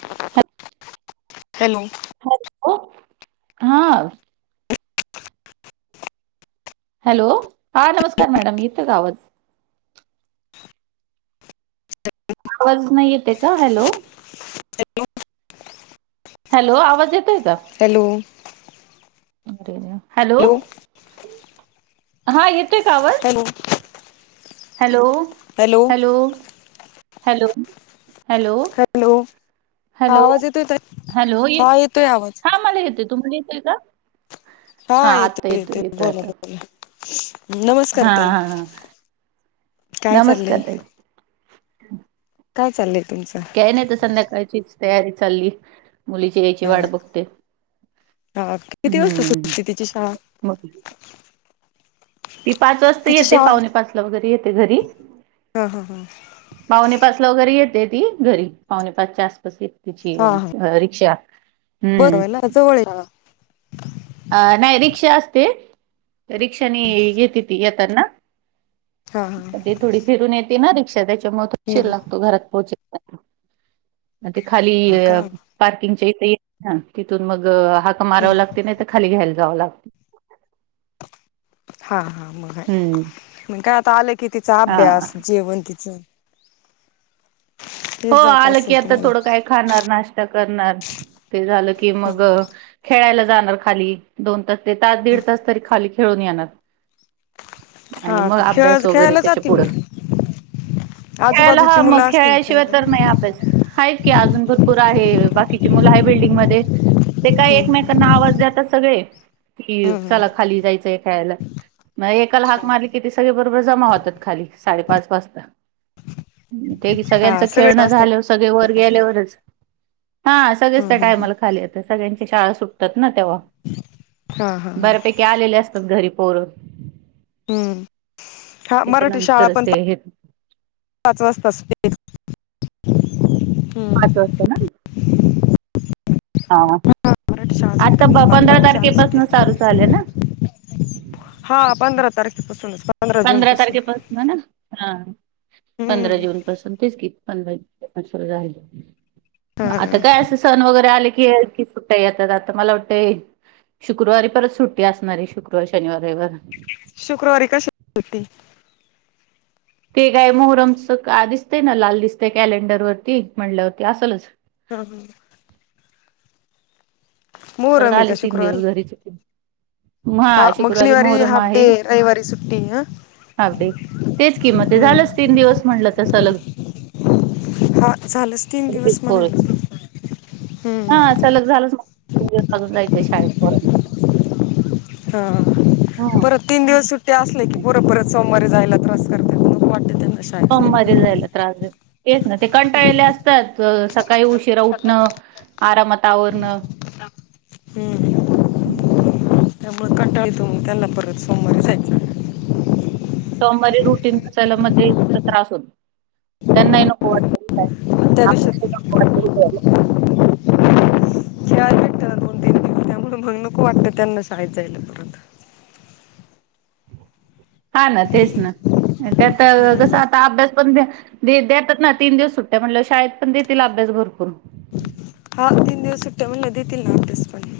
Hello? Hello. हो. हा. Hello, हा नमस्कार मॅडम येतोय का आवाज? आवाज नाही येतोय का, हॅलो? हॅलो. हॅलो, आवाज येतोय. का हॅलो. हॅलो हा येतो hello? Hello? Hello? Hello? Hello? Hello हा हॅलो? आवाज येतोय ताई हॅलो, हा येतोय आवाज हा मला येतेय तुम्हाला येतय का? हा, येतोय येतोय, बोला बोला. नमस्कार हा ताई, हा हा काय नमस्कार चाललंय? ताई काय चाललंय तुमचं काय नाही, तर संध्याकाळचीच तयारी चालली. मुलीची यायची हा वाट बघते हा किती वाजता हम्म सुटते तिची शाळा म मग ती पाच वाजता तिची येते शाळा पावणे पाचला वगैरे येते घरी हा हा हा भाऊनी पासला वगैरे येते ती घरी पावणे पाचच्या आसपास येते तिची रिक्षा बर हम्म घरा जवळ आहे का अ नाही रिक्षा असते रिक्षानी येते ती येताना हा हा ते थोडी फिरून येते ना रिक्षा त्याच्यामुळे त उशीर हम्म लागतो घरात पोहचे ते खाली हा का पार्किंगचे तिथून मग हाक माराव हम्म लागत नाही तर खाली घ्यायला जावं लागत हा हा मग हाय हम्म आहे मग काय आता आलं की तिचा हा अभ्यास जेवण तिचं हो तेच जात आलं की असेल आता तुम्हाला थोडं काय खाणार नाश्ता करणार ते झालं की हम्म मग खेळायला जाणार खाली दोन तास ते तास दीड हम्म तास तरी खाली खेळून येणार आणि हा मग का अभ्यास खेळ वगैरे खेळायला त्याच्या जाते पुढं होय खेळायला आजूबाजूची हा मग मुलं असतील खेळाशिवाय खेळायला तर हम्म नाहीस अभ्यास आहे की अजून भरपूर आहे बाकीची मुलं आहे बिल्डिंगमध्ये ते काय हम्म एकमेकांना आवाज देतात सगळे कि हम्म चला खाली जायचं आहे खेळायला म एकाला हाक हम्म मारली किती सगळे बरोबर जमा होतात खाली साडेपाच वाजता ते सगळेच हा खेळणं असतात झाल्यावर सगळे वर गेल्यावर हा सगळेच हम्म त्या हम्म टाइमला खाली येतात शाळा सुटतात ना तेव्हा हा हा हा बऱ्यापैकी आलेल्या असतात घरी पोर हम्म हा मराठी शाळा पण [unintelligible] पाच वाजताच पाचच ना हा मराठी आता ब सुटेना पंधरा बातपाव चार तारखेपासून चालू झाले ना सुटेल हा पंधरा तारखे पासूनच पंधरा पणर हम्म हा आता काय अस सण वगै [unintelligible] रे आले की सुट्टय येता जाता आता मला वाटतय शुक्रवारी परत सुट्टी असणारी शुक्रवार, शनिवार, रविवारी शुक्रवारी कशाची सुट्टी ते काय मोहरमच का दिसतय ना लाल दिसत कॅलेंडर वरती म्हणतल्यावरती असलच हा ह परत आहे का आलेच तीन शुक्रवारी दिवस घरीच आहे हा महा मग शुक्रवारी शनिवारी मोहरम हाफ आहे डे रविवारी सुट्टी हा अवडे तेच किंमत आहे झालंच हम्म तीन दिवस म्हणलं सलग हा झालंच तीन दिवस म्हणाल हम्म तीन दिवस जायचे शाळेत परत हा परत मरे जायला क्रस करते वाटते त्यांना पं मध्ये जायला त्रासच देत तेच ना ते कंटाळले असतात जस हम्म [unintelligible] त्यामुळं कंटाळतो त्यांना परत सोमवारी जायचं सोमवारी रुटीन असायला मध्ये जास्त त्रास होतो त्यांनाही नको वाटत काय त्या आपेक्षा ही दिवशी नको वाटती या रुप चटत दोन तीन दिवस त्यामुळं मग नको वाटत त्यांना शाळेत जायला परत [unintelligible] हा ना तेच ना. त्यात कसं आता अभ्यास पण देतात ना. तीन दिवस सुट्ट्या म्हणल्यावर शाळेत पण देतील अभ्यास भरपूर. हा तीन दिवस सुट्ट्या म्हणल्यावर, देतील ना अभ्यास पण.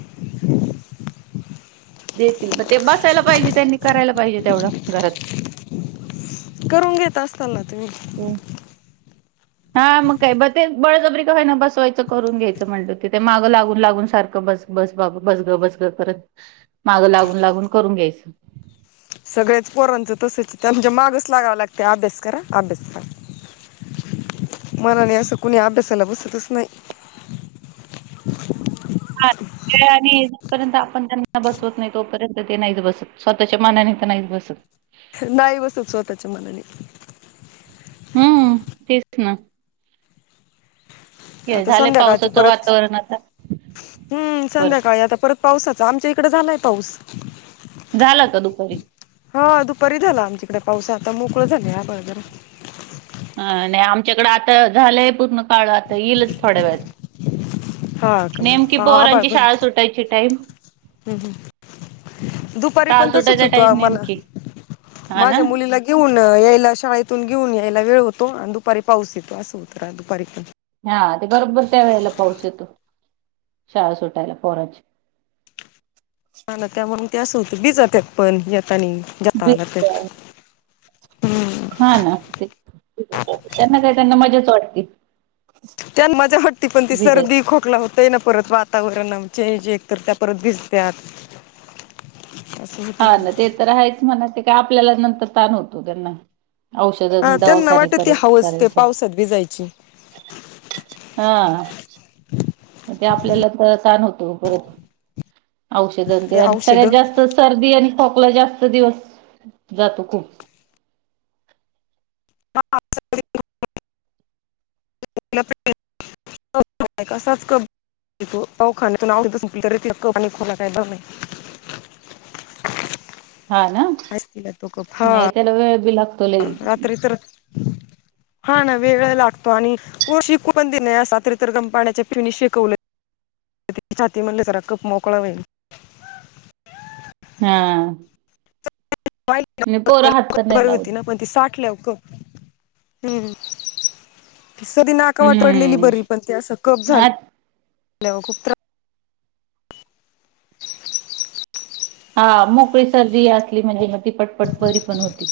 देतील पण ते बसायला पाहिजे, त्यांनी करायला पाहिजे तेवढं घरात. करून घेत असताल ना तुम्ही? हम्म. [inaudible] हा मग काय बते बळजबरी का होईना बसवायचं करून घ्यायचं म्हणटलं तिथे मागं लागून लागून सारखं बस बस बाबा बस गं बस गं करत मागं लागून लागून करून घ्यायचं. [inaudible] सगळ्याच पोरांचं तसंचं त्यांच्या मागच लागावं लागते, अभ्यास करा, अभ्यास करा. मनाने असं कोणी अभ्यासाला बसतच नाही. हा. आणि जोपर्यंत आपण त्यांना बसवत नाही, तोपर्यंत ते नाही बसत. स्वतःच्या मनाने त नाहीच बसत. नाही बसत स्वतःच्या मनाने. हम्म तेच ना. हे आता झालंय संध्याकाळची पावसाचं परत. वातावरण आता हम्म परत संध्याकाळी आता परत पावसाचा आमच्या इकड झालाय पाऊस. झालं का दुपारी? हा दुपारी झाला आमच्याईकड. पाऊस आता मोकळं झालंय आभाळ जरा. अं नाही आमच्याकडें आता झालंय पूर्ण काळं, आता येईलच थोड्या वेळात. हा का नेमकी मग पोरांची शाळा सुटायची टाइम हम्म हम्म. दुपारी शाळा पण तसच सुटायचा होतो टाईम आम्हाला. नेमकी हा माझ्या ना. मुलीला घेऊन यायला शाळेतून घेऊन यायला वेळ होतो आण दुपारी पाऊस येतो, असं होत दुपारी पण. हा ते बरोबर त्या वेळेला पाऊस येतो, शाळा सुटायला पोराची. हा ना त्या म्हून ते अस होत भिजत्यात पण येताना जात आला त्या हा ना ते, त्यांना काय त्यांना मजाच वाटती. त्याना मजा वाटंती, पण ती सर्दी खोकला हो ते ना परत वातावरण चेन्ज, एक तर त्या परत भिजत्यात. असं हा होतय ना ते तर हायेच म्हणा, ते काय आपल्याला नंतर ताण होतो त्यांचा हा औषधन त्यांना दवाखाने वाटत ती करत हवस ते करायच. पावसात भिजायची हा ते आपल्याला तर ताण होतो. परत औषधंन ते आणि सगळ्यात जास्त सर्दी आणि खोक ला जास्त दिवस जातो, खूप [unintelligible] [unintelligible] कसाच कप अवो खाण्यातून [unintelligible] तरी तिला कफ आणि खोकला काही बन न्हई. [inaudible] हा ना? नाही त्याला वेळ बी लागतो. लई हा रात्री तरर हा ना वेळहि लागतो. आणि पोर शेकू पण देत नाही. असा रात्री तर गरम पाण्याच्या पिऊने शेकवलंय. छाती मधला जरा कप मोकळा होईल. हां. [unintelligible] नाही बरं लावत होती ना, पण ती साठल्याव कफ हम्म. ती सर्दी नाका वाट पडलेली हम्म. बरी. पण ते असं कप आ झाल्यावर खूप त्रास हा मोकळी सर्दी असली म्हणजे मग ती पटपट बरी पण होते.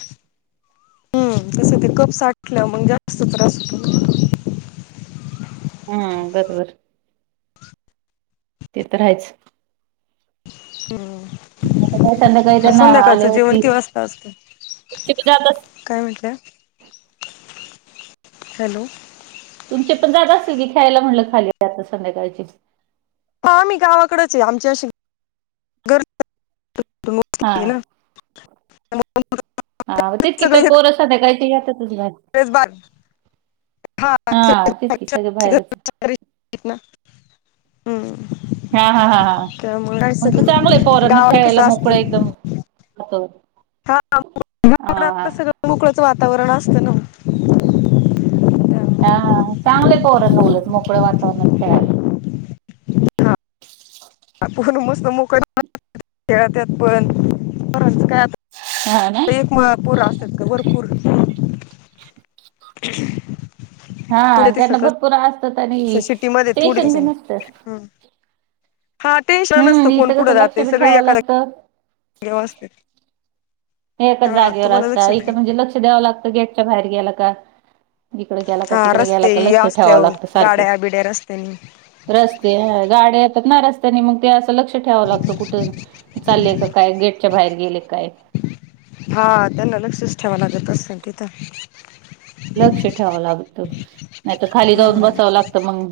हम्म तसं ते कप साठल्याव मं ग जास्त त्रास होतो. हम्म बरबर ते तर आहेच. आता हम्म् काय संध्याकाळी म त्यांना संध्याकाळचं आल्या जेवण होती किती वासता असतय? तुमचे पण जात अस काय म्ह [unintelligible] हॅलो. तुमचे पण जात असल की, ख्यायला म्हणलं खाली [unintelligible] संध्याकाळची हा आम्ही गावाकडेच ये, आमची अशी हा [unintelligible] [unintelligible] ना [unintelligible] हा तेच की, प सगळे पोर संध्याकाळची जात्यात [unintelligible] हा तेच की सगळे बाहेरच [unintelligible] हम्म हा, हा, हा, हा. त्यामुळे काय मंग त चांगलय सगळे पोरांना गावाकडे खेळायला कसं मोकळ असतं एकदम [unintelligible] हा हा [unintelligible] सगळं मोकळच वातावरण असत ना त्यामुळे चांगलय पोरांना उलट मोकळ्या वातावरणात खेळायला हा. आ पण मस्त मोक [unintelligible] खेळात्यात, पोरानं पोरांच काय आता हा ना एक म पोर असत्यात का भरपूर, हम्म हा त्यांना [unintelligible] भरपूर असतात आणि [unintelligible] शिटीमध्ये थोडी टेन्शन [unintelligible] बी नसतं. हम्म हा टेन्शन नसतं, हम्म कोण इथं कसं कुठं लक्ष जाते बी सगळी ठेवावं यकडे लागतं. व्यवस्थित एका जागेवर असता, इथं म्हणजे लक्ष द्यावं लागतं गेटच्या बाहेर गेल का इकड गेला का, हा तिकड गेला रस्ते का, लक्ष ठेवावं असल्यावर लागत गाड्या सारखंच बिड्या रस्त्यानी रस्ते अ गाड्या येतात ना रस् त्यानी मग ते असं लक्ष ठेवाव लागतं, कुठं चालले का काय, गेटच्या बाहेर गेले काय हा त्यांना लक्षच ठेवाव लागत असन तिथं लक्ष ठेवाव लागत, नाही तर खाली जाऊन हम्म बसावं लागत मंग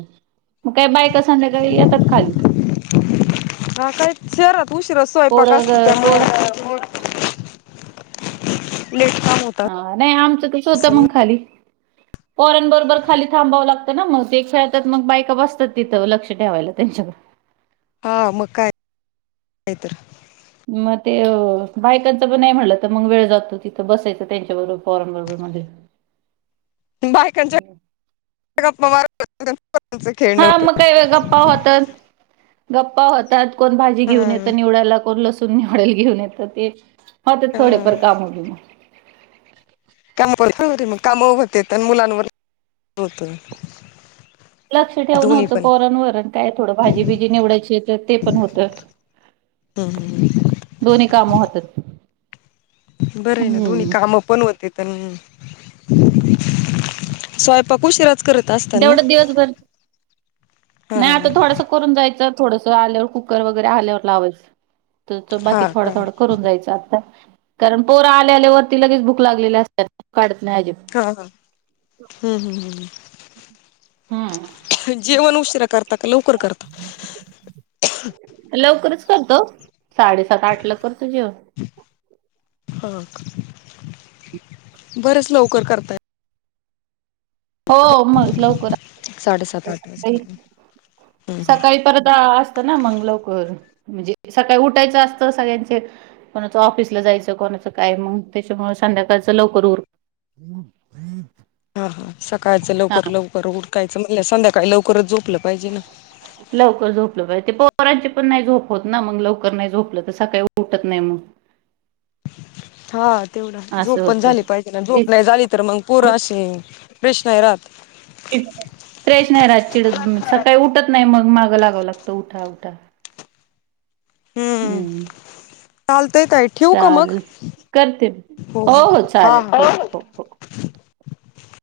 मग काय बायका संध्याकाळी येतात खाली हा काय शहरात उशीरा सोयपाक असतो पोरं पोर त्यामुळ [unintelligible] हा नाई आमचं कस होत असेल मंग खाली [inaudible] पोरांन बरोबर खाली थांबावं लागतं ना, मग ते खेळातात मग बायका बसतात तिथं लक्ष ठेवायला त्यांच्याक हा मग काय काय तर म ते बायकांच पण नाही म्हणलं तर मग वेळ जातो, तिथं बसायचं त्यांच्याबरोबर पोरांन बरोबर मधे बायकांच्या गप्पा मार [unintelligible] हा मग काही अ गप्पा होतात. गप्पा होतात, कोण भाजी हा घेऊन येतं निवडायला, कोण लसूण निवडायला घेऊन येतं ते हा ते थोडेफार काम [unintelligible] काम [unintelligible] काम होत्यात अन मुलांवर [unintelligible] होतय लक्ष ठेव न होतं पोरांवर, काय थोडं भाजीबीजी निवडायची तर ते पण होतय. [unintelligible] दोन्ही काम होतात. बरं ये ना दोन्ही हम्म काम पण होते. तन स्वयंपाक उशीराच तेवढं दिवसभर, नाई आता हा थोडस करून जायचं थोडस आल्यावर कुकर वगैरे आल्यावर लावायच. ते त बाकी हा थोडा काय थोडा करून जायचं आता कारण पोरं आल्या आल्या वरती लगेच भूक लागलेल्या असतात काड हा हा, हम्म हम्म् हू हम्म. जेवण उशीरा करता का लवकर करता? लवकरच करतो साडेसात आठ ला करतो जेवण. [unintelligible] [unintelligible] बरेच लवकर करताय. हो मग लवकर साडेसात आठ वाजता. [unintelligible] सकाळी परत आसत ना मं लवकर. म्हजे सकाळी उठायचं असतं सगळ्यांचे कोणाचं ऑफिसला जायचं कोणाचं काय मग त्याच्यामुळे संध्याकाळच लवकर उर. हा सकाळचं हा लवकर लवकर उरकायचं म्हण संध्याकाळी लवकरच झोपलं पाहिजे ना. लवकर झोपलं पाहि ते पो पोरांची पण नाही झोप होत ना मग लवकर नाय झोपलं तर सकाळी उठत नाय मग. हा तेवढ झोप असं पण होतंय. झाली पाहिजे ना झोप नाही झाली तर मग पोर अशी फ्रेश नाई रात. प्रेश नाई रा चिड सकाळी उठत नाही मग मागं लागावं लागत उठा उठा. हम्म चालतय ताई ठेवू का मग? चालेल करते. हो हो चालेल ओके. [unintelligible]